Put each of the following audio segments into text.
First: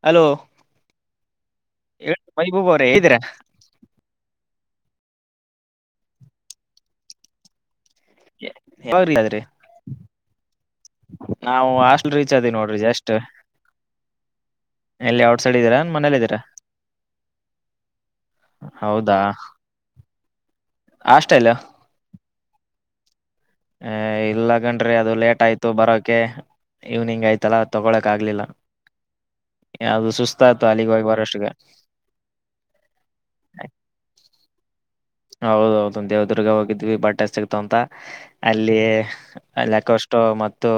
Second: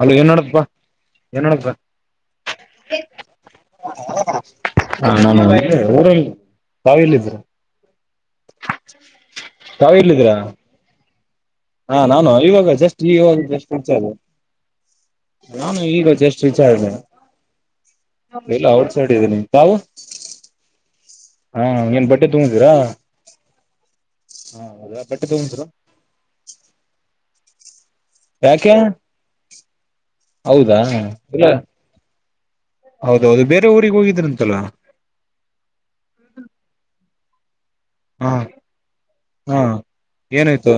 Hello ಏನ್ ನಡೆದಪ್ಪ ಏನ್ ನಡೆದದ. ಹೇಳಿ ಮೈಬೂಬ್ ಅವ್ರೆ ಹೇಗಿದ್ದೀರಾ ಹಾ ನ ಊರಲ್ಲಿ ತಾವೆಲ್ಲಿ ಇದ್ದೀರಾ. ಯಾವಾಗ ರೀಚ್ ಆದ್ರಿ ತಾವ್ ಎಲ್ಲಿದಿರಾ. ನಾವು ಹಾ ಹಾಸ್ಟೆಲ್ ನಾನು ರೀಚ್ ಆದ್ವಿ ಇವಾಗ ನೋಡ್ರಿ ಜಸ್ಟ್ ಈವಾಗ ಜಸ್ಟ್ ರೀಚ್ ಆದ್ವಿ ಎಲ್ಲಿ ಔಟ್ ಸೈಡ್ ನಾನು ಇದೀರಾ ಈಗ ಮನೇಲಿ ಇದೀರಾ ಜಸ್ಟ್ ರೀಚ್ ಆದ್ವಿ ಇಲ್ಲ ಔಟ್ ಸೈಡ್ ಹೌದಾ ಇದೀನಿ ತಾವು ಹಾ ಏನ್ ಬಟ್ಟೆ ತಗೊಂಡ್ ಇದ್ದೀರಾ. ಹೇ ಇಲ್ಲ್ ಕಣ್ರೀ ಅದು ಬಟ್ಟೆ ಲೇಟ್ ತಗೊಂಡಿದ್ದೀರಾ ಆಯ್ತು ಬರೋಕೆ. ಈವನಿಂಗ್ ಆಯ್ತಲ್ಲ. ತಗೊಳಕ್ ಆಗ್ಲಿಲ್ಲ ಯಾಕೆ ಯಾವ್ದು ಸುಸ್ತಾಯ್ತು ಹೌದಾ ಅಲ್ಲಿಗೆ ಹೋಗಿ ಬರೋಷ್ಟಿಗೆ ಹೌದೌದು ಬೇರೆ ಊರಿಗೆ ಹೋಗಿದ್ರಂತಲ್ಲ. ಹೌದೌದು ದೇವ್ದುರ್ಗ ಹೋಗಿದ್ವಿ [unintelligible] ತೊಂತ ಹಾ ಅಲ್ಲಿ ಹಾ ಅಲ್ಲಿ ಕೋಷ್ಟು ಮತ್ತು ಏನಾಯ್ತು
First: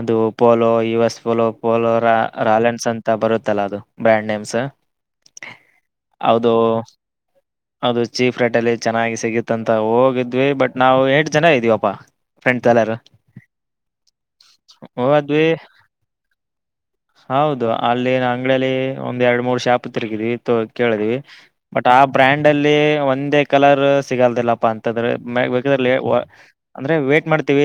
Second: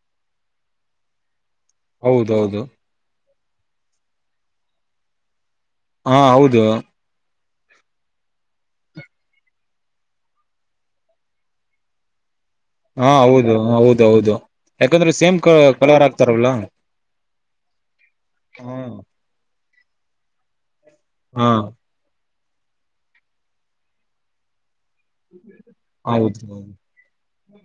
ಅದು ಪೋಲೋ ಯು ಎಸ್ ಪೋಲೋ ಪೋಲೋರಾ ಹೌದೌದು ರಾಲೆನ್ಸ್ ಅಂತ ಬರುತ್ತೆ ತ್ತಲ ಅದು ಬ್ರ್ಯಾಂಡ್ ನೇಮ್ಸ್ ಹಾ ಅದು ಹೌದು ಅದು ಚೀಪ್ ರೇಟ್ ಅಲ್ಲಿ ಚೆನ್ನಾಗಿ ಸಿಗತ್ತಂತ ಹೋಗಿದ್ವಿ ಬಟ್ ನಾವು ಎಂಟು ಜನ ಇದೀವಪ್ಪಾ ಫ್ರೆಂಡ್ಸ್ ಎಲ್ಲಾರು ಹಾ ಹೌದು ಹೌದೌದು ಯಾಕಂದ್ರೆ ಸೇಮ್ ಹೋದ್ವಿ ಕಲರ್ ಹಾಕ್ತಾರಲ್ಲ ಹೌದು ಹ್ಮ [unintelligible] ಕೇಳಿದಿವಿ ಬಟ್ ಆ ಬ್ರ್ಯಾಂಡ್ ಲ್ಲಿ ಒಂದೇ ಕಲರ್ ಸಿಗಲ್ದಿಲ್ಲಪ್ಪ ಅಂತ್ ದ್ರೆ ಹೌದು ಅಂದ್ರೆ ವೇಟ್ ಮಾಡ್ತ್ ತೀವಿ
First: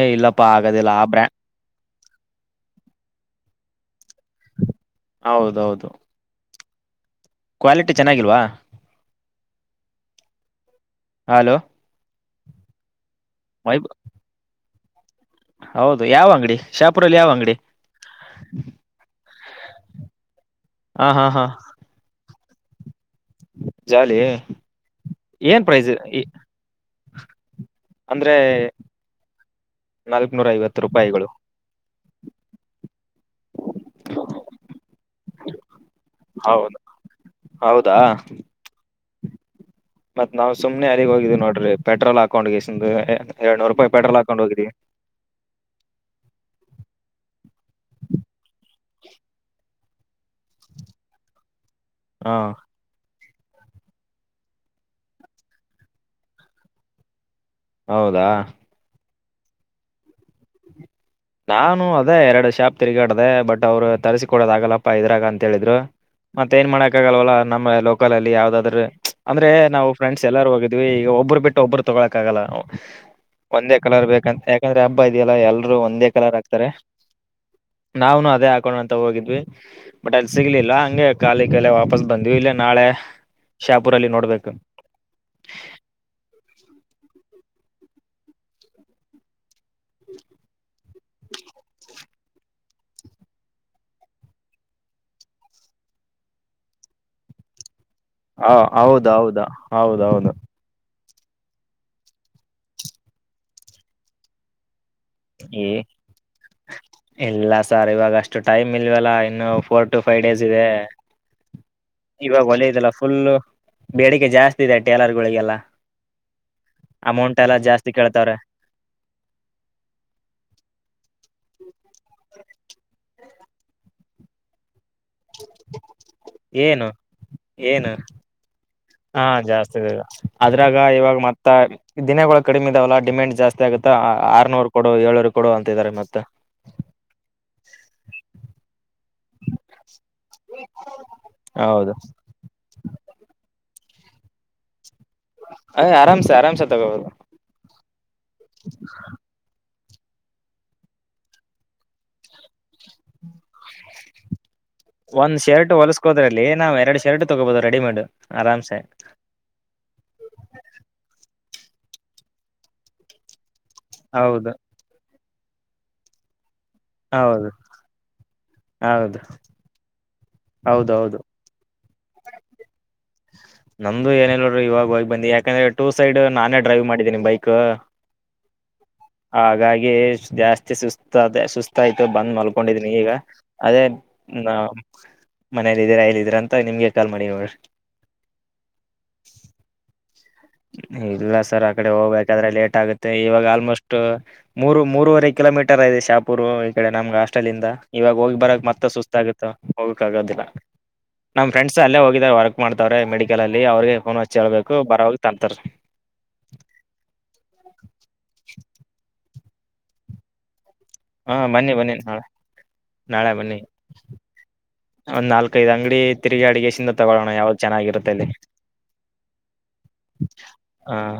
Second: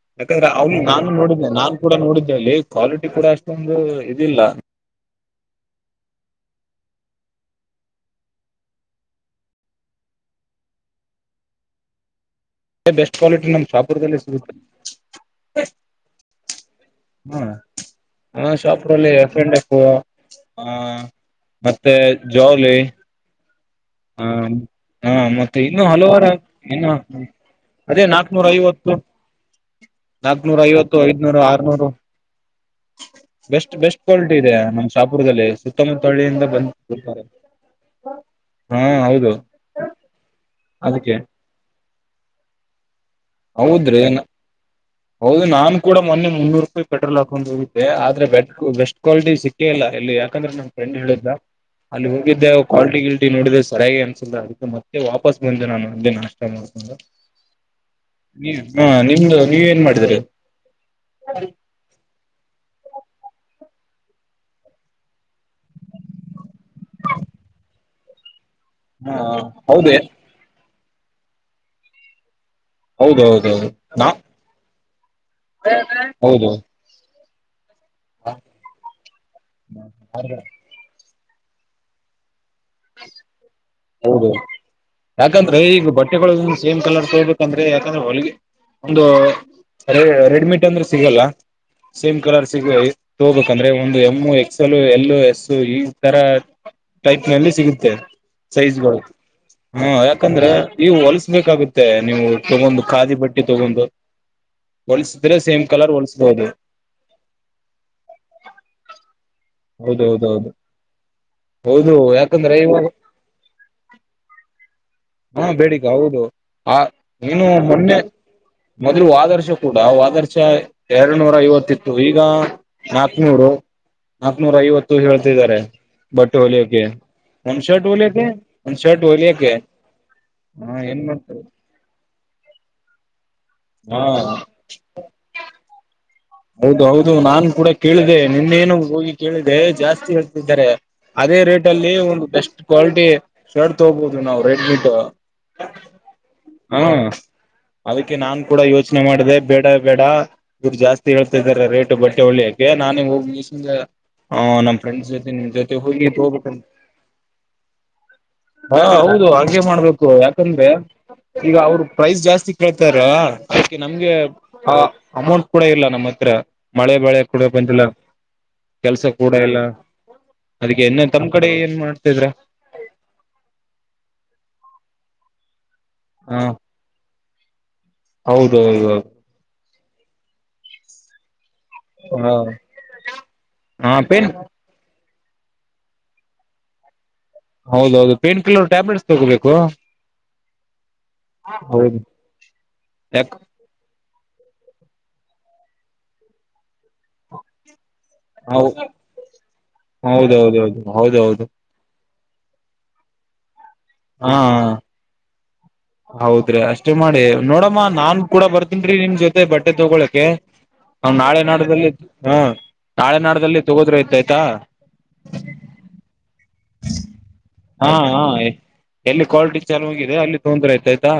ಏ ಇಲ್ಲಪ್ಪಾ ಯಾಕಂದ್ರೆ ಅವನು ಆಗದಿಲ್ಲ ಆ ನಾನು ಬ್ರ್ಯಾ ನೋಡಿದ್ದೆ ನಾನ್ ಕೂಡ ನೋಡಿದ್ದೆ ಅಲ್ಲಿ ಕ್ವಾಲಿಟಿ ಕೂಡ ಅಷ್ಟೊಂದು ಇದಿಲ್ಲ ಹೌದೌದು ಕ್ವಾಲಿಟಿ ಚೆನ್ನಾಗಿಲ್ವಾ ಹಲೋ ಬೆಸ್ಟ್ ಕ್ವಾಲಿಟಿ ನಮ್ ವೈಬ್ ಶಾಪುರ್ದಲ್ಲಿ ಸಿಗುತ್ತೆ ಹೌದು ಯಾವ ಅಂಗಡಿ ಶಾಪುರಲ್ಲಿ ಯಾವ ಹ್ಮ ಅಂಗಡಿ ಹಾ ಶಾಪುರ ಅಲ್ಲಿ ಎಫ್ ಅಂಡ್ ಎಫ್ ಆ ಹಾ ಹಾ ಹಾ ಮತ್ತೆ ಜೋಲೇ [inaudible] ಹಾ ಹಾ ಮತ್ತೆ ಏನ್ ಇನ್ನು ಪ್ರೈಸ್ ಹಲವಾರು ಇನ್ನು ಹ್ಮ್ ಅದೇ ಅಂದ್ರೆ ನಾಕ್ನೂರ ಐವತ್ತು ನಾಲ್ಕನೂರ ನಾಕ್ನೂರ ಐವತ್ತು ರೂಪಾಯಿಗಳು ಐದನೂರು ಆರ್ನೂರು ಬೆಸ್ಟ್ ಬೆಸ್ಟ್ ಕ್ವಾಲಿಟಿ ಇದೆ ನಮ್ಮ ಶಾಪುರ್ದಲ್ಲಿ ಸುತ್ತಮುತ್ತಳ್ಳಿಯಿಂದ ಹೌದು ಬಂದ್ ಹಾ ಹೌದು ಮತ್ತ್ ನಾವು ಸುಮ್ನೆ ಅಲ್ಲಿಗ್ ಅದಕ್ಕೆ ಹೋಗಿದೀವಿ ನೋಡ್ರಿ ಪೆಟ್ರೋಲ್ ಹಾಕೊಂಡ್ ಹೋಗಿ [unintelligible] ಎರ್ಡ್ನೂರ್ ರೂಪಾಯಿ ಹೌದ್ರಿ ಪೆಟ್ರೋಲ್ ಹಾಕೊಂಡ್ ಹೋಗಿದಿವಿ ಹೌದು ನಾನ್ ಕೂಡ ಮೊನ್ನೆ ಮುನ್ನೂರು ರೂಪಾಯಿ ಪೆಟ್ರೋಲ್ ಹಾಕೊಂಡು ಹೋಗಿದ್ದೆ ಆದ್ರೆ ಬೆ ಬೆಸ್ಟ್ ಕ್ವಾಲಿಟಿ ಸಿಕ್ಕೇ ಇಲ್ಲ ಇಲ್ಲಿ ಯಾಕಂದ್ರೇ ನನ್ ಫ್ರೆಂಡ್ ಹೇಳಿದ್ದ ಅಲ್ಲಿ ಹಾ ಹೋಗಿದ್ದೆ ಅವು ಕ್ವಾಲ್ಟಿಟಿ ಗಿಲ್ಟ್ ಟಿ ನೋಡಿದ್ರೆ ಸರಿಯಾಗಿ ಅನ್ಸಿಲ್ಲ ಅದಕೆ ಮತ್ತೆ ವಾಪಸ್ ಬಂದೆ ನಾನು ಅಲ್ಲೇ ನಾಷ್ಟ ಮಾಡ್ಕೊಂಡು ಹೌದಾ [unintelligible] ಹ ನೀವ ಏನ್ ಮಾಡಿದೀರ ನಾನು ಅದೇ ಎರಡು ಶಾಪ್ ತಿರುಗಾಡ್ದ ಬಟ್ ಅವರು ತರಿಸಿ ಕೊಡದ ಆಗಲ್ಲಪ್ಪ ಇದ್ರಾಗ ಅಂತ ಹೇಳಿದ್ರು ಮತ್ತ ಏನ್ ಮಾಡಕ್ ಆಗಲ್ವಲ್ಲ ನಮ್ಮ ಲೋಕಲ್ ಅಲ್ಲಿ ಯಾವದಾದ್ರರು ಹಾ ಅಂದ್ರೆ ನಾವು ಹೌದೇ ಫ್ರೆಸ್ ಎಲ್ಲಾರು ಹೋಗಿದ ಇದು ಈಗ ಒಬ್ಬರು ಬಿಟ್ಟು ಒಬ್ಬರು ತೊಗೊಕ್ಕಾಗಲ್ಲ ಹೌದೌದೌದು ಒಂದೇ ಕಲರ್ ನಾ ಬೇಕಂತ ಯಾಕಂದ್ರ ಇದೆಯಲ್ಲ ಎಲ್ಲರೂ ಒಂದೇ ಕಲರ್ ಹೌದು ಆಗ್ತಾರೆ ನಾನು ಅದೇ ಹಾಕೊಂಡ್ ಅಂತ ಹೋಗಿದ್ವಿ ಬಟ್ ಅಲ್ಲಿ ಸಿಗ್ಲಿಲ್ಲ ಹಂಗೆ ಕಾಲಿ ಕಲ್ಲ ವಾಪಸ್ ಬಂದ್ ಇ ಹೌದು ಯಾಕಂದ್ರೆ ಈಗ ಬಟ್ಟೆಗಳ ಸೇಮ್ ಕಲರ್ ತಗಬೇಕು ಯಾಂದ್ರೆ ಯಾಕಂದ್ರೆ ಹೊಲಗೆ ಒಂದು ರೇ ರೆಡ್ಮೀಟ್ ಅಂದ್ರೆ ಸಿಗಲ್ಲ ಸೇಮ್ ಕಲರ್ ಸಿಗ ತಗೋಬೇಕಂದ್ರೆ ಒಂದು ಎಮ ಎಕ್ಸ್ಲ್ ಎಲ್ಲು ಎಸ್ ಈ ತರ ಟೈಪ್ ನಲ್ಲಿ ಸಿಗುತ್ತೆ ಹ ಸೈಜ್ಗಳು ಹೌದೌದು ಹಾ ಹೌದೌದು ಯಾಕಂದ್ರೆ ಈ ಹೊಲ್ಸ ಬೇಕಾಗುತ್ತೆ ನೀವು ತಗೊಂಡ್ ಖಾದಿ ಬಟ್ಟಿ ತಗೊಂಡು ಹೊಲಸಿದ್ರೆ ಸೇಮ್ ಕಲರ್ ಹೊಲಸ್ಬಹುದು ಎಲ್ಲ ಸಾರ್ ಇವಾಗ ಅಷ್ಟು ಟೈಮ್ ಇಲ್ವಲ್ಲ ಇನ್ನು ಫೋರ್ ಟು ಫೈವ್ ಡೇಸ್ ಹೌದೌದೌದು ಇದೆ ಹೌದು ಇವಾಗ ಯಾಕಂದ್ರೆ ಒಲದೆಲ್ಲ ಫುಲ್ಲ ಬೇಡಿಕೆ ಜಾಸ್ತಿ ಇದೆ ಹಾ ಟೇಲರ್ಗಳಿಗೆಲ್ಲ ಬೇಡಿಕೆ ಹೌದು ಆ ಅಮೌಂಟ್ ನೀನು ಎಲ್ಲ ಜಾಸ್ತಿ ಕೇಳ್ತವ್ರೆ ನಾವು ಆದರ್ಶ ಎರಡು ನೂರ ಐವತ್ತಿತ್ತು ಈಗ ನಾ ಡ ನಾಕನೂರ ಐವತ್ತು ಹೇಳ್ತಿದ್ದಾರೆ ಬಟ್ಟೆ ಹೊಲಿಯಕ್ಕೆ ಏನು ಒಂದ್ ಶರ್ಟ್ ಏನು ಹೊಲಿಯಕ್ಕೆ ಒಂದ್ ಶರ್ಟ್ ಹಾ ಹೊಲಿಯಕ್ಕೆ ಜಾಸ್ತಿ ಹಾ ಅದ್ರಾಗ ಏನ್ ಇವಾಗ ಮಾಡ್ತಾರೆ ಮತ್ತ ದಿನಗಳ ಕಡಿಮೆ ಇದಾವಲ್ಲ ಡಿಮ್ಯಾಂಡ್ ಜಾಸ್ತಿ ಮ ಆಗುತ್ತಾ ಹಾ ಆರ್ನೂರ್ ಕೊಡು ಏಳರು ಕೊಡು ಅಂತಾರೆ ಮತ್ತೆ ಹೌದು ಹೌದು ನಾನ್ ಕೂಡ ಕೇಳಿದೆೆ ನಿನ್ನೇನು ಹೋಗಿ ಕೇಳಿದೆ ಜಾಸ್ತಿ ತಿದ್ದಾರೆ ಅದೇ ರೇಟ್ ಹೌದು ಅಲ್ಲಿ ಒಂದು ಬೆಸ್ಟ್ ಕ್ವಾಲಿಟಿ ಶರ್ಟ್ ತೋಗಬಹುದು ನಾವವು ರೆಡ್ ಮಟ್ ಅ ಆರಾಮ್ಸೆ ಆರಾಮ್ಸೆ ಹಾ ತಗೋಬಹುದು ಅದಕ್ಕೆ ನಾನ್ ಕೂಡ ಯೋಚನೆ ಮಾಡಿದೆ ಬೇಡ ವಡ ಗುರ್ಜಾಸ್ತಿ ಹೇಳ್ತ ಇದಾರೆ ರೇಟ್ ಬಟ್ಟೆಳ್ಳೆ ನಾನೇ ಹೋಗ ನಮ್ ಫ್ರೆಂಡ್ ಜೊತೆ ಒಂದ್ ನಿ್ ಶರ್ಟ್ ಜೊತೆ ಹೋಗಿ ಹೊಲಸ್ಕೋದ್ರಲ್ಲಿ ಹೋಗ್ಬ ನಾವ್ ಎರಡ್ ಶರ್ಟ್ ತಗೋಬಹುದು ರೆಡಿಮೇಡ್ ಆರಾಮ್ಸೆ ಹ ಹೌದು ಹಾಗೆ ಮಾಡ್ಬೇಕು ಯಾಕಂದ್ರೆ ಈಗ ಅವರು ಪ್ರೈಸ್ ಜಾಸ್ತಿ ಕೇಳ್ತಾರ ಅದಕ್ಕೆ ನಮ್ಗೆ ಹೌದು ಅಮೌಂಟ್ ಕೂಡ ಇಲ್ಲ ನಮ್ಮ ಹತ್ರ ಮಳೆ ಬಳೆ ಹೌದು ಕೊಡಪ್ಪಂತಲ್ಲ ಕೆಲ್ಸ ಹೌದು ಕೂಡ ಇಲ್ಲ ಅದಕ್ಕೆನ್ ಹೌದೌದು ತಮ್ಮ್ ಕಡೆ ಏನ್ ಮಾಡ ಿದ್ರ ನಮ್ದು ಏನಲ್ರು ಇವಾಗ ಹೋಗಿ ಬಂದಿ ಯಾಕಂದ್ರೆ ಟು ಸೈಡ್ ನಾನ ಡೈವ್ ಮಾಡಿದ್ದೀಿ ಬೈಕ್ ಕಾ ಹೌದೌದೌದು ಜಾಸ್ತಿ ಸುಸ್ತ ಸುಸ್ ಗತಾಯ್ತು ಬಂದ್ ಹ ಮಲ್ಕೊಂಡಿದ್ನಿ ಈಗ ಅದೇ ಹ ಪೇನ್ ನ ಮನೇಲಿ ಇದರಾ ಅಲ್ಲ ಇದೀರ ಅಂತ ನಿಮ್ಗೆ ಎಟಲ್ ಮಣಿಯೂರ್ ಹೌದೌದು ಪೇನ್ ಕಿಲ್ಲರ್ ಟ್ಯಾಬ್ಲೆಟ್ಸ್ ತಗೋಬೇಕು ಇಲ್ಲ ಸರ್ ಆ ಕಡೆ ಹೌದು ಹೋಗ್ಬೇಕಾದ್ರೆ ಲೇಟ್ ಆಗುತ್ತೆ ಯಾಕ ಇವಾಗ ಆಲ್ಮೋಸ್ಟ್ ಮೂರು ಮೂರವರೆ ಕಿಲೋಮೀಟರ್ ಇದೆ ಶಾಪುರು ಕಡೆ ನಮ್ಗೆ ಹಾಸ್ಟೆಲ್ ಇಂದ ಇವಾಗ ಹೋಗಿ ಬರಕ್ ಮತ್ತೆ ಸುಸ್ತ ಆಗುತ್ತೆ ಹೋಗಕ್ ಆಗೋದಿಲ್ಲ ಹೌದೌದೌದು ಹೌದೌದು ನಮ್ ಫ್ರೆಂಡ್ಸ್ ಅಲ್ಲೇ ಹೋಗಿದಿದ್ದಾರೆ ಹೊರ ಮಾಡ್ತಾವ್ರೆ ಮೆಡಿಕಲ್ ಅಲ್ಲಿ ಅವ್ರಿಗೆ ಫೋನ್ ಹಾ ಹಚ್ಚಿ ಹೇಳ್ಬೇಕು ಬರ ತಂತ ಹೌದ್ರಿ ಅಷ್ಟೇ ಮಾಡಿ ನೋಡಮ್ಮ ನಾನ್ ಕೂಡ ಬರ್ತನ್ೀ ನಿಮ್ ಜೊತೆ ಮತ್ತ ಬಟ್ಟೆ ತಗೊಳಕ್ಕೆೆ ನ್ ಹಾ ನಾಳೆ ಬನ್ನಿ ನಾಡದಲ್ಲಿ ಬನ್ನಿ ನಾಳೆ ಹ ನಾಳೆ ನಾಡದಲ್ಲಿ ತಗೋದ್ರೆ ಇದ್ದ ಆಯ್ತಾ ಒಂದ್ ನಾಲ್ಕೈದು್ ಅಂಗಡಿ ತಿರ್ಗಿ ಅಡಿಗೆಿಂದ ತಗೊಳ್ಳಳೋಣ ಯಾವ್ದ ಹಾ ಚೆನ್ನಾಗಿರುತ್ತೆ ಹಾ ಅಲ್ಲಿ ಎಲ್ಲಿ ಕ್ವಾಲಿಟಿ ಚೆನ್ನಾಗಿದೆ ಅಲ್ಲಿ ತೊಂದ್ರೆ ಆಯ್ತ ಹ ಆಯ್ತಾ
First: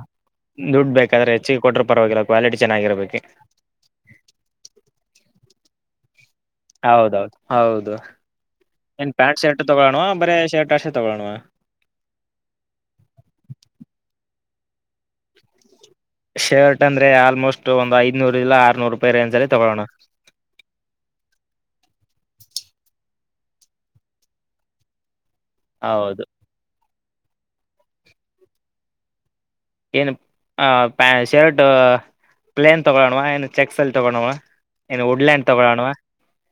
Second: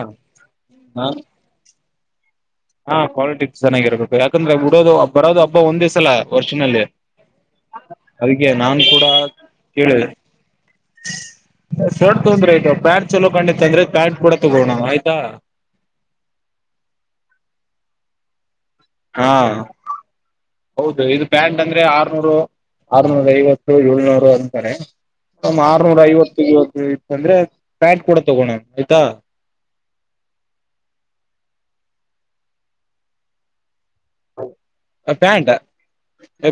ಹ ದುಡ್ಬೇಕಾದ್ರೆ ಹೆಚ್ಚಿಗೆ ಕೊಟ್ರ ಪರವಾಗಿಲ್ಲ ಕ್ವಾಲಿಟಿ ಹಾ ಚೆನ್ನಾಗಿರ್ಬೇಕು ಪಾಲಿಟಿಕ್ಸ್ ಚೆನ್ನಾಗಿರ್ಬೇಕು ಯಾಕಂದ್ರೆ ಉಡೋದು ಬರೋದು ಹಬ್ಬ ಒಂದ ದಿವಸಲಲ್ಲ ವರ್ಷಿನಲ್ಲಿ ಹೌದೌದು ಹೌದು ಅದಕ್ಕೆ ನಾು ಕೂಡ ಏನ್ ಪ್ಯಾಂಟ್ ಶರ್ಟ್ ಕೇಳ ತಗೊಳೋಣವಾ ಬರೇ ಶರ್ಟ್ ಅಷ್ಟೇ ತಗೊಳೋಣವಾ ಶರ್ಟ್ ತೊಂದ್ರೆ ಆಯತ ಪ್ಯಾಂಟ್ ಚಲೋ ಕಂಡ ಅಂದ್ರೆ ಪ್ಯಾಂಟ್ ಕೂಡ ತಗೋಣ ಆಯ್ತಾ ಶರ್ಟ್ ಅಂದ್ರೆ ಆಲ್ಮೋಸ್ಟ್ ಒಂದು್ ಐದನೂರ್ ಇಲ್ಲ ಆ ಹಾ ಹೌದು ಇದು ಪ್ಯಾಂಟ್ ಅಂದ್ರೆ ಆರ್ನೂರು ಐವತ್ತು ಏಳ್ನೂರು ಅಂತಾರೆ ಸಮ್ ಆರ್ನೂರ ಹೌದು ಐವತ್ತಿಗೆ ಅಂದ್ರೆ ಪ್ಯಾಂಟ್ ಕೂಡ ತಗೋಣ ಆಯ್ತಾ ಏನು ಶರ್ಟ್ ಪ್ಲೇನ್ ತಗೋಲಾಣ್ವ ಚೆಕ್ ಪ್ಯಾಂಟ್ ತಗೊಳೋಣವಾ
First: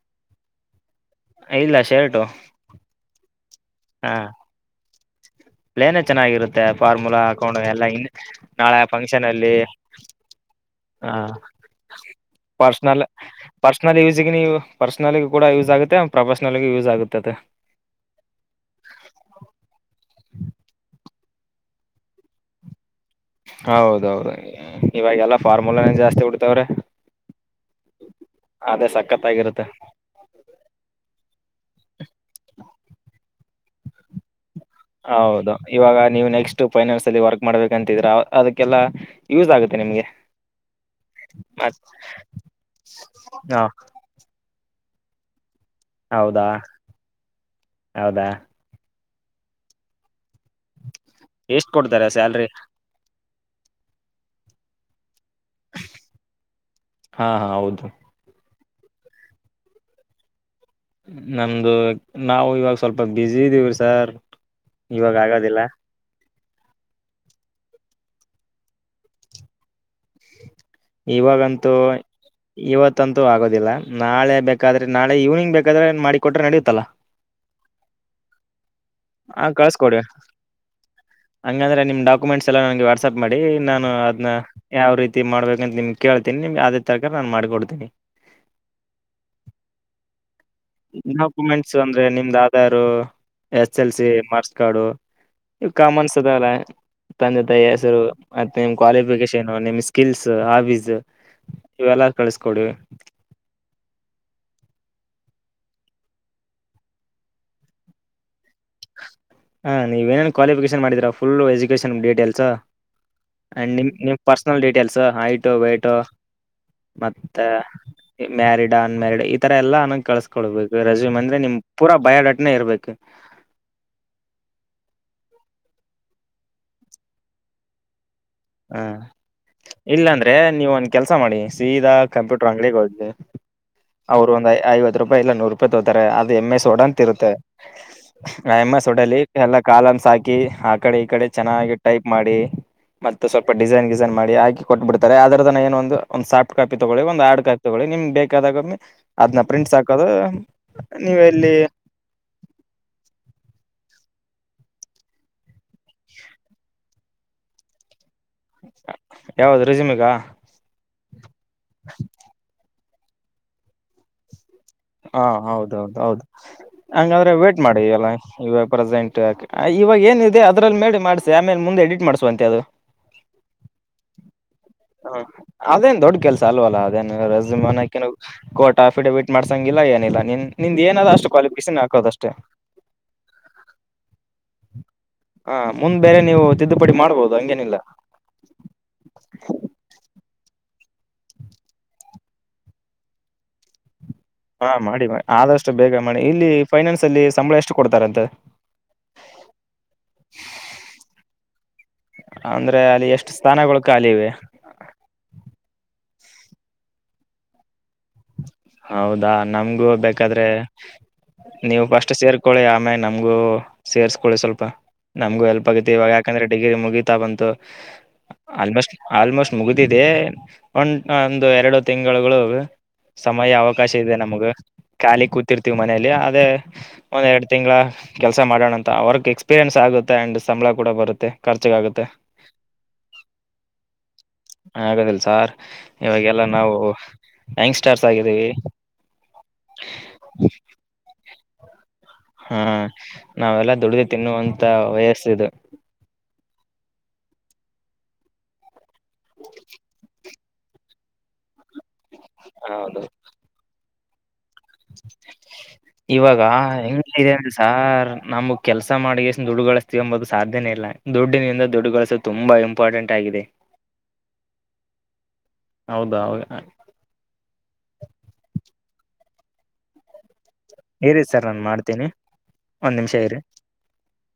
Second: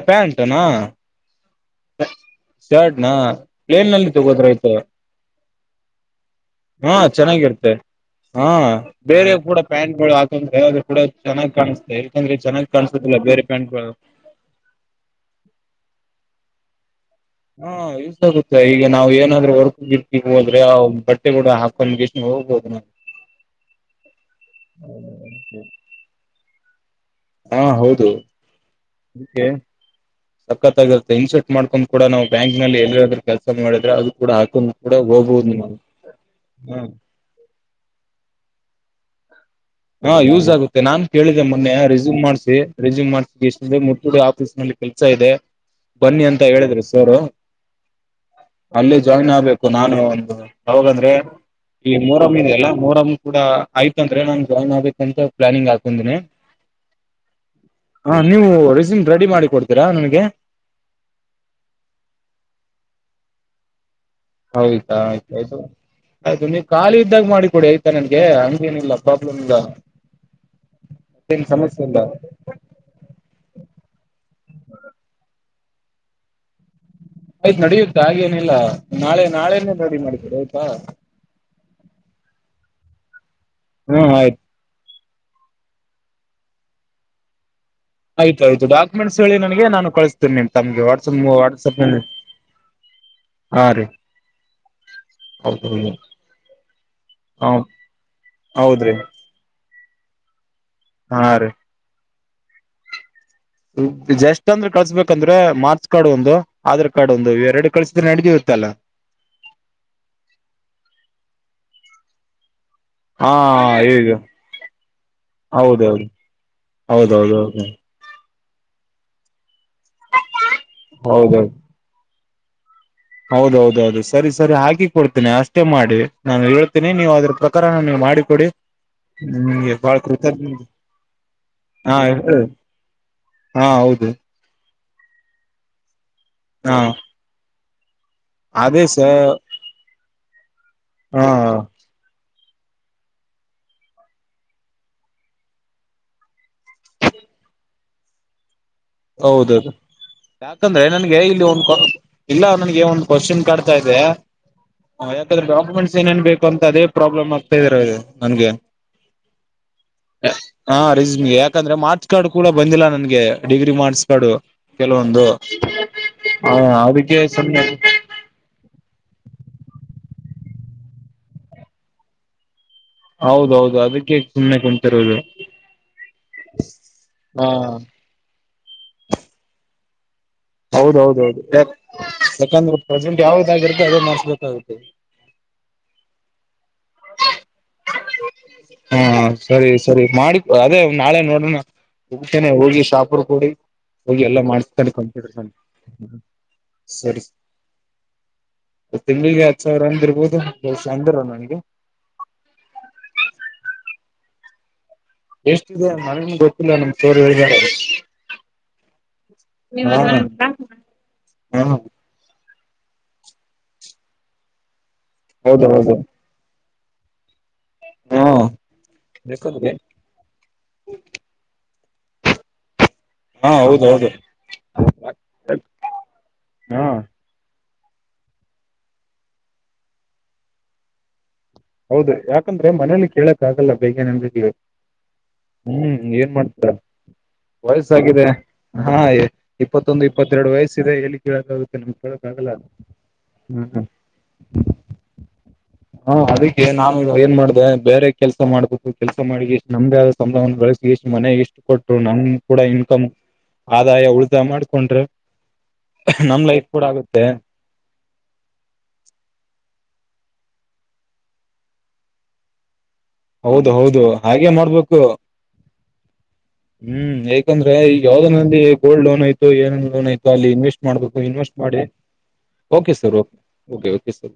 ಪ್ಯಾಂಟ್ನಾ ಇಲ್ಲ ಶರ್ಟು ಪ್ಲೇನ್ಲ್ಲಿ ತಗೋದ್ರೆ ಆಯ್ತು ಪ್ಲೇನ ಚೆನ್ನಾಗಿರುತ್ತೆ ಫಾರ್ಮುಲಾ ಹಾಕೊಂಡ್ ಚೆನ್ನಾಗಿರುತ್ತೆ ಎಲ್ಲ ಇ ಹಾ ನಾಳೆ ಫಂಕ್ಷನ್ ಬೇರೆ ಅಲ್ಲಿ ಕೂಡ ಪ್ಯಾಂಟ್ ಗಳು ಹಾಕಂದ್ರೆ ಅದು ಕೂಡ ಹ ಚೆನ್ನಾಗ್ ಕಾಣಿಸುತ್ತೆ ಯಾಕಂದ್ರೆ ಚೆನ್ನಾಗ್ ಪರ್ಸನಲ್ ಕಾಣಸೋದಿಲ್ಲ ಬೇರೆ ಪ್ಯಾಂಟ್ ಗಳು ಪರ್ಸನಲ್ ಯೂಸ ನೀವು ಪರ್ಸನಲ್ ಕೂಡ ಯೂಸ್ ಆಗುತ್ತೆ ಪ್ರೊಫೆಷನಲ್ ನಲಿಗೂ ಯೂಸ್ ಆಗುತ್ತೆ ಹಾ ಯೂಸ್ ಆಗುತ್ತಾ ಈಗ ನಾವ್ ಏನಾದ್ರೂ ವರ್ಕ್ ಗಿರ್ಕ್ ಹೋದ್ರೆ ಬಟ್ಟೆ ಕೂಡ ಹಾಕೊಂಡ ಇಷ್ಟ ಹೋಗ್ಬೋದು ನಾವು ಹೌದೌದು ಇವಾಗಲ್ಲಾ ಫಾರ್ಮುಲಾ ಜಾಸ್ತಿ ಉಡ್ತವ್ರೆ ಹಾ ಹೌದು ಕತ್ತಾಗಿರುತ್ತೆ ಸಖತಾಗಿರುತ್ತೆ ಇಂಶರ್ಟ್ ಮಾಡ್ಕೊಂಡ ಕೂಡ ನಾವು ಬ್ಯಾಂಕ್ಲ್ಲಿ ಎಲ್ಲಿರೋದ್ರ ಕೆಲಸ ಮಾಡಿದ್ರೆ ಅದು ಕೂಡ ಹಾಕೋ ಹೌದು ಇವಾಗ ನೀವು ನೆಕ್ಸ್ಟ್ ಫೈನಾನ್ಸ್ ಅಲ್ಲಿ ವರ್ಕ್ ಮಾಡ್ಬೇಕಂತಿದ್ರ ಅದಕ್ಕೆಲ್ಲ ಯೂಸ್ ಆಗುತ್ತೆ ನಿಮ್ಗೆ ಹಾ ಯೂಸ್ ಆಗುತ್ತೆ ನಾನ್ ಕೇಳಿದ್ದಿದೆ ಮೊನ್ನೆ ರೆಸ್ಯೂಮ್ ಮಾಡಸಿ ರೆಸ್ಯೂಮ್ ಮಾಡ್ಸ ಹಾ ಎಷ್ಟು ಮುಟ್ಟ ಆಫೀಸ್ ನಲ್ಲಿ ಕೆಲ್ಸ ಇದೆ ಬನ್ನಿ ಅಂತ ಹೌದಾ ಹೇಳಿದ್ರರು ಸರ್ ಹೌದಾ ಅಲ್ಲಿ ಜಾಯಿನ್ ಆಗ್ಬೇಕು ನಾನು ಒಂದು ಹೌದ್ರದ್ರೆ ಎಷ್ಟ್ ಈ ಕೊಡ್ತಾರೆ ಮೊರಂ ಸ್ಯಾಲ್ರಿ ಇದಿಯಲ್ಲ ಮೊರಂ ಕೂಡ ಆಯ್ತ ಅಂದ್ರೆನ ಜಾಯಿನ್ ಆಗಬೇಕ ಅಂತ ಪ್ಲಾನಿಂಗ್ ಹಾಕದಿನಿ ಹಾ ಹಾ ಹೌದು ಹ ನೀವು ರೇಸುಮೆ ರೆಡಿ ಮಾಡಿ ಕೊಡ್ತೀರಾ ನನ್ಗೆ ನಮ್ದು ನಾವು ಇವಾಗ ಸ್ವಲ್ಪ ಬ್ಯಿಸಿ ಇದೀವಿ ಸರ್ ಹೌದ ಇವಾಗ ಆಗೋದಿಲ್ಲ ಸರಿ ಆಯ್ತು ನೀ ಖಾಲಿ ಇದ್ದಾಗ ಮಾಡಿಕೊಡಿ ಆಯ್ತಾ ನನ್ಗೆ ಹಂಗೇನಿಲ್ಲ ಪ್ರಾಬ್ಲಮ್ ಇಲ್ಲ. ಏನ್ ಇವಾಗಂತೂ ಸಮಸ್ಯೆ ಇಲ್ಲ ಇವತ್ತಂತೂ ಆಗೋದಿಲ್ಲ ನಾಳೆ ಬೇಕಾದ್ರೆ ನಾಳೆ ಇವ್ನಿಂಗ್ ಬೇಕ. ಕದ್ರೆ ಏನ್ ಮಾಡಿ ಕೊಟ್ರೆ ನಡೆಯುತ್ತಲ್ಲ. ಆಯ್ತ್ ನಡೆಯುತ್ತೆ ಹಾಗೇನಿಲ್ಲ. ನಾಳೆ ಹಾ ನಾಳೆನೇ ರೆಡಿ ಕಳ್ಸ್ಕೊಡಿ ಮಾಡಿಕೊಡಿ ಆಯ್ತಾ ಹಂಗಂದ್ರೆ ನಿಮ್ ಡಾಕ್ಯುಮೆಂಟ್ಸ್ ಎಲ್ಲ ವಾಟ್ಸಪ್ ಮಾಡಿ ನಾನು ಹ್ಮ್ ಅದ್ನ ಆಯ್ತು ಯಾವ ರೀತಿ. ತಿ ಮಾಡ್ಬೇಕ ಅಂತ ನಿಮಗ ಕೇಳ್ತಿನಿ ನಿಮ್ ಅದೇ ತಕರ ನಾನ್ ಮಾಡಿಕೊಡತೀನಿ. ಆಯ್ತ ಆಯ್ತು ಡಾಕುಮೆಟ್ಸ್ ಹೇಳಿ ನನಗೆ ನಾನು ಕಳಸ್ ಡಾಕ್ಯುಮೆಂಟ್ಸ್ ಅಂದ್ರೆ ನಿಮ್ದ್ ಆಧಾರ ಹಾ ಎಸ್ ರೀ ಎಲ್ ಸಿ ಮಾರ್ಕ್ಸ್ ಕಾರ್ಡು ಈ ಹೌದು ಕಾಮನ್ಸ್ ಅದಲ್ಲ ತಂದೆ ಹ ತಾಯಿ ಹೆಸರು ಮತ್ತ ನಿಮ್ ಹೌದ್ರಿ ಕ್ವಾಲಿಫಿಕೇಶನ್ ನಿಮ್ ಸ - ಕಿಲ್ಸ್ ಹಾಬೀಸ್. ಸು ಹಾ ರೀ ಇವೆಲ್ಲ. ಕಳಿಸಕೊಡಿ. ಜಸ್ಟ್ ಅಂದ್ರೆ ಕಳ್ಸ್ಬೇಕಂದ್ರೆ ಮಾರ್ಕ್ಸ್ ಕಾರ್ಡ್ ಒಂದು ಆಧಾರ್ ಕಾರ್ಡ್ ಒಂದು ಇವೆರಡು ಕಳಸಿದ್ರೆ ನಡೆತಿವ್. ಹಾ ನೀವ ಏನ್ ಕ್ವಾಲಿಫಿಕೇಶನ್ ಮಾಡಿದೀರಾ ಫುಲ್ ಎಜುಕೇಷನ್. ಡಿಟೈಲ್ಸ್ ಹಾ ಅಂಡ್ ನಿಮ್ ಈಗ ನಿಮ್ಮ ಪರ್ಸನಲ್ ಡೀಟೇಲ್ಸ್ ಹೈಟು ವೇಟು ಹೌದೌದು ಮತ್ತ. ಹೌದೌದು ಮ್ಯಾರಿಡಾ ಅನ್ ಮ್ಯಾರಿಡಾ ಇ ತರ ಎಲ್ಲ ನಗೆ ಕಳ್ಸ್ಕೊಳ್ಬೇಕು ರೆಸ್ಯೂಮ್ ಅಂದ್ರೆ ಹೌದೌದು ನಿಮ್ ಪೂರ ಬಯೋಡಾಟ. ಇನ್ನ ಇರಬೇಕ. ಹೌದೌದೌದು ಸರಿ ಸರಿ ಹಾಕಿ ಕೊಡ್ತೇನೆ ಅಷ್ಟೇ ಮಾಡಿ ನಾನು ಹೇಳ್ತೇನೆ ನೀವು ಅದ್ರ ಪ್ರಕಾರ ನೀವು ಮಾಡಿ ಹ್ಮ ಇಲ್ಲ ಅಂದ್ರೆ ಕೃತಜ್ಞ ನೀವ ಒಂದ ಕೆಲ್ಸ ಮಾಡಿ ಸೀದಾ ಹಾ ಹೇಳಿ ಕಂಪ್ಯೂಟರ್ ಅಂಗ್ಡಿಗೆ ಹೋಗಿ ಹಾ ಹೌದು ಅವರು ಒಂದ್ ಐವತ್ತ ರೂಪಾ ಯಿ ಇಲ್ಲ ನೂರೂಪಯಿ ತೋತಾರೆ ಅದು. ಎಮ್ ಎಸ್ ಹಾ ವರ್ಡ್ ಅಂತ ಇರುತ್ತೆ. ಹ [inaudible] ಅದೇ ಎಮ್ಮಸ ಸ ವರ್ಡಲ್ಲಿ ಎಲ್ಲಾ ಕಾಲಂಸ್ ಹಾಕಿ. ಕೆ ಹಾ. ಈ ಕಡೆ ಈ ಹಾ ಕಡೆ ಚೆನ್ನಾಗಿ ಟೈಪ್ ಮಾಡಿ. ಮತ್ತು ಸ್ವಲ್ಪ ಡಿಸೈನ್ ಗಿಸೈನ್ ಮಾಡಿ ಹಾಕಿ ಕೊಟ್ಟಬಿಡ್ತಾರೆ ಅದರದನ ಏನ ಒಂದು ಸಾಫ್ಟ್ ಕಾಪಿ ತಗೊಳ್ಳಿ ಒಂದು ಹಾರ್ಡ್ ಕಾಪಿ ತಗೊಳ್ಳಿ ನಿಮ್ ಬೇಕಾದಾಗ ಹೌದೌದು ಯಾಕಂದ್ರೆ ನೀವ ನನ್ಗೆ ಇಲ್ಲ ಇಲ್ಲಿ ಒಂದ ಇಲ್ಲ ನನ್ಗೆ ಒಂದು ಕ್ವಶನ್ ಕಾಡ್ತಾ ಇದೆ. ಯಾಕಂದ್ರೆ ಡಾಕ್ಯುಮೆಂಟ್ಸ್ ಏನೇನ್ ಬೇಕು ಅಂತ ಅದೇ ಪ್ರಾಬ್ಲಮ್ ಆಗ್ತಾ ಇದ್ರ ನನ್ಗೆ ಯಾವ್ದ ರೆಸ್ಯೂಮಿಗಾ ಹಾ ರಿಜು ಹಿಂಗೆ ಕಂದ್ರೆ ಮಾರ್ಚ್ ಕಾರ್ಡ್ ಕೂಡ ಬಂದಿಲ್ಲ ನ ನನಗೆ. ಡಿಗ್ರಿ ಮಾಡಸ್ತಡು ಹಾ ಹೌದೌದು ಹೌದು ಅದಕ್ಕೆ ಹಂಗಾದ್ರೆ ವೇಟ್ ಸುಮ್ನೆ ಮಾಡಿ ಎಲ್ಲ ಈಗ ಪ್ರೆಸೆಂಟ್ ಇವಾಗ ಏನ ಇಿದೆ ಅದ್ರಲ್ಲಿ ಮೇಿ ಮಾಡ್ಸ ಆಮೇಲೆ ಮುಂದೆ ಎಡಿಟ್ ಮಾಡಸುವ ಅಂತೆ ಅದು ಹೌದೌದು ಅದಕ್ಕೆ ಸುಮ್ನೆ ಹ ಕುಂತಿರೋದು ಅದೇನ್ ದೊಡ್ ಕೆಲ್ಸ ಅಲ್ವಲ್ಲ ಅದೇನ್ ಹಾ ರಜುಮಾನಕ ಕೋರ್ಟ್ ಆಫಿಡವಿಟ್ ಮಾಡಸಂಗಿಲ್ಲ ಏನಿಲ್ಲ ನೀನ್ ಹೌದೌದೌದು ಯ ಯಾಕಂದ್ರೆ ಪ್ರೆಸೆಂಟ್ ಯಾವ್ದಾಗಿರುತ್ತೆ ಅದೇ ಮಾಡಸ್ಬೇಕಾಗುತ್ತೆ ಹ ಮುಂದ್ ಬೇರೆ ನೀವು ತಿದ್ದುಪಡಿ ಮಾಡ್ಬೋದು ಹಂಗೇನಿಲ್ಲ ಹಾ ಸರಿ ಸರಿ ಮಾಡಿ ಅದೇ ನಾಳೆ ನೋಡಣ ಹೋಗ್ತೇನೆ ಹೋಗಿ ಶಾಪರ್ ಕೊಡಿ ಹೋಗಿ ಎಲ್ಲ ಹಾ ಮಾಡತು ಮಾಡಿ ಮಾಡಿ ಕಂಪ್ಯೂ ಆದಷ್ಟು ಬೇಗ ಮಾಡಿ ಇಲ್ಲಿ ಫೈನಾನ್ಸ್ ಸರಿ ಅಲ್ಲಿ ಸಂಬಳ ಎಷ್ಟು ಕೊಡ್ತಾರಂತೆ ತಿಂಳಿಗೆ ಹತ್ ಸಾವಿರ ಅಂದ ಇರ್ಬೋದು ಬಸ ಅಂದ ನನ್ಗೆ ಅಂದ್ರೆ ಅಲ್ಲಿ ಎಷ್ಟು ಸ್ಥಾನಗಳು ಕಾಲ ಇವೆ ಎಷ್ಟಿದೆ ಮನನ್ ಗೊತ್ತಿಲ್ಲ ನಮ್ ಸೋರು ಹೇಳಿದ್ದಾರೆ ಹೌದಾ ನಮ್ಗೂ ಹಾ ಬೇಕಾದ್ರೆ ಹಾ ನೀವು ಫಸ್ಟ್ ಸೇರ್ಕೊಳ್ಳಿ ಆಮೇ ನಮ್ಗೂ ಸೇರ್ಸ್ಕೊಳ್ಳಿ ಸ್ವಲ್ಪ ನಮಗು ಹೌದು ಹೆಲ್ಪ್ ಆಗೆ ಹೌದು ಇವ ಯಾಕಂದೆ ಡಿಗ್ರ ಗ ತ ಬಂತ ಹಾ ಆಲ್ಮೋಸ್ಟ್ ಆಲ್ಮೋಸ್ಟ್ ಯಾಕಂದ್ರೆ ಮುಗಿದಿದೆ ಒಂ ಒಂದು ಎರಡುತ್ತು ತಿಂಗಳುಗಳು ಹಾ ಸಮಯ ಅವಕಾಶ ಹೌದೌದು ಇದೆ ನಮಗ ಖಾಲಿ ಕೂತಿರ್ತೀವಿ ಮನಲಿ ಅದೇ ಹಾ ಒಂದ್ ಎರಡ್ ತಿಂಗಳ ಕೆಲ್ಸ ಮಾಡೋಣ ಅಂತ ಅವರ್ಕ್ ಎಕ್ಸ್ಪೀರಿಯೆನ್ಸ್ ಆಗುತ್ತೆ ಅಂಡ್ ಸಂಬಳ ಕೂಡ ಬರುತ್ತೆ ಖರ್ಚಗಾಗುತ್ತೆ ಹೌದು ಯಾಕಂದ್ರೆ ಮನೇಲಿ ಕೇಳಕ್ಗಲ್ಲ ಬೇಗ ನನ್ ಆಗದಿಲ್ಲ ಸಾರ್ ಹ್ಮ್ ಏನ್ ಇವಾಗೆಲ್ಲ ಮಾಡ್ತಾರ ನಾವು ಯಂಗ್ಸ್ಟರ್ಸ್ ವಯಸ್ಸಾಗಿದೆ ಆಗಿದ್ದೀವಿ ಹಾ ಇಪ್ಪತ್ತೊಂದು ಇಪ್ಪತ್ತೆರಡು ವಯಸ್ಸ ಇದೆ ಾಗುತ್ತೆಮಗೆ ಹಾ ನಾವೆಲ್ಲ ದುಡ್ದು ತಿನ್ನುವಂತ ವಯಸ್ಸು ಏ ನಾ ಏನ್ ಮಾಡ್ದ ಬೇರೆ ಕೆಲಸ ಮಾಡ್ಬೇಕು ಕೆಲ್ಸ ಮಾಡಿ ಎಷ್ಟು ನಮ್ದಗೆ ಆದ ಸಂಭವನ್ನು ಬಳಸಿ ಎಷ್ಟು ಮನೆ ಎಷ್ಟು ಕೊಟ್ಟು ನಮ ಕೂಡ ಹೌದು ಇನ್ಕಮ್ ಆದ ಆದ ಒಳು ಇವಾಗ ನಮ್ ಲೈಫ್ ಕೂಡ ಹೆಂಗ ಇ ಆಗುತ್ತೆ ಅ ಸಾರ್ ನಮಗ್ ಕೆಲ್ಸ ಮಾಡಿಷ್ಟನ್ ದುಡುಗತ ಎಂಬುದು ಸಾಧ್ಯನೇ ಇಲ್ಲ ದುಡ್ಡಿನಿಂದ ದುಡ್ಡುಗೊಸೋ ತುಂಬಾ ಇಂಪಾರ್ಟೆಂಟ್ ಆಗಿದೆ ಹೌದು ಹೌದು ಹಾಗೆ ಮಾಡ್ಬೇಕು ಹೌದಾ ಹ್ಮ್ ಯಾಕಂದ್ರೆ ಈಗ ಯಾವ್ದ ನಲ್ಲಿ ಗೋಲ್ಡ್ ಲೋನ್ ಐತು ಏನೋ ಆಯತ ಅಲ್ಲಿ ಮಾಡ್ಬೇಕು ಇರಿ ಸರ್ ಇನ್ವೆಸ್ಟ್ ನಾನು ಮಾಡಿ ಮಾಡ್ತೀನಿ ಕೆ ಒಂದ್ ನಿಮಿಷ ಇರಿ ಸರ್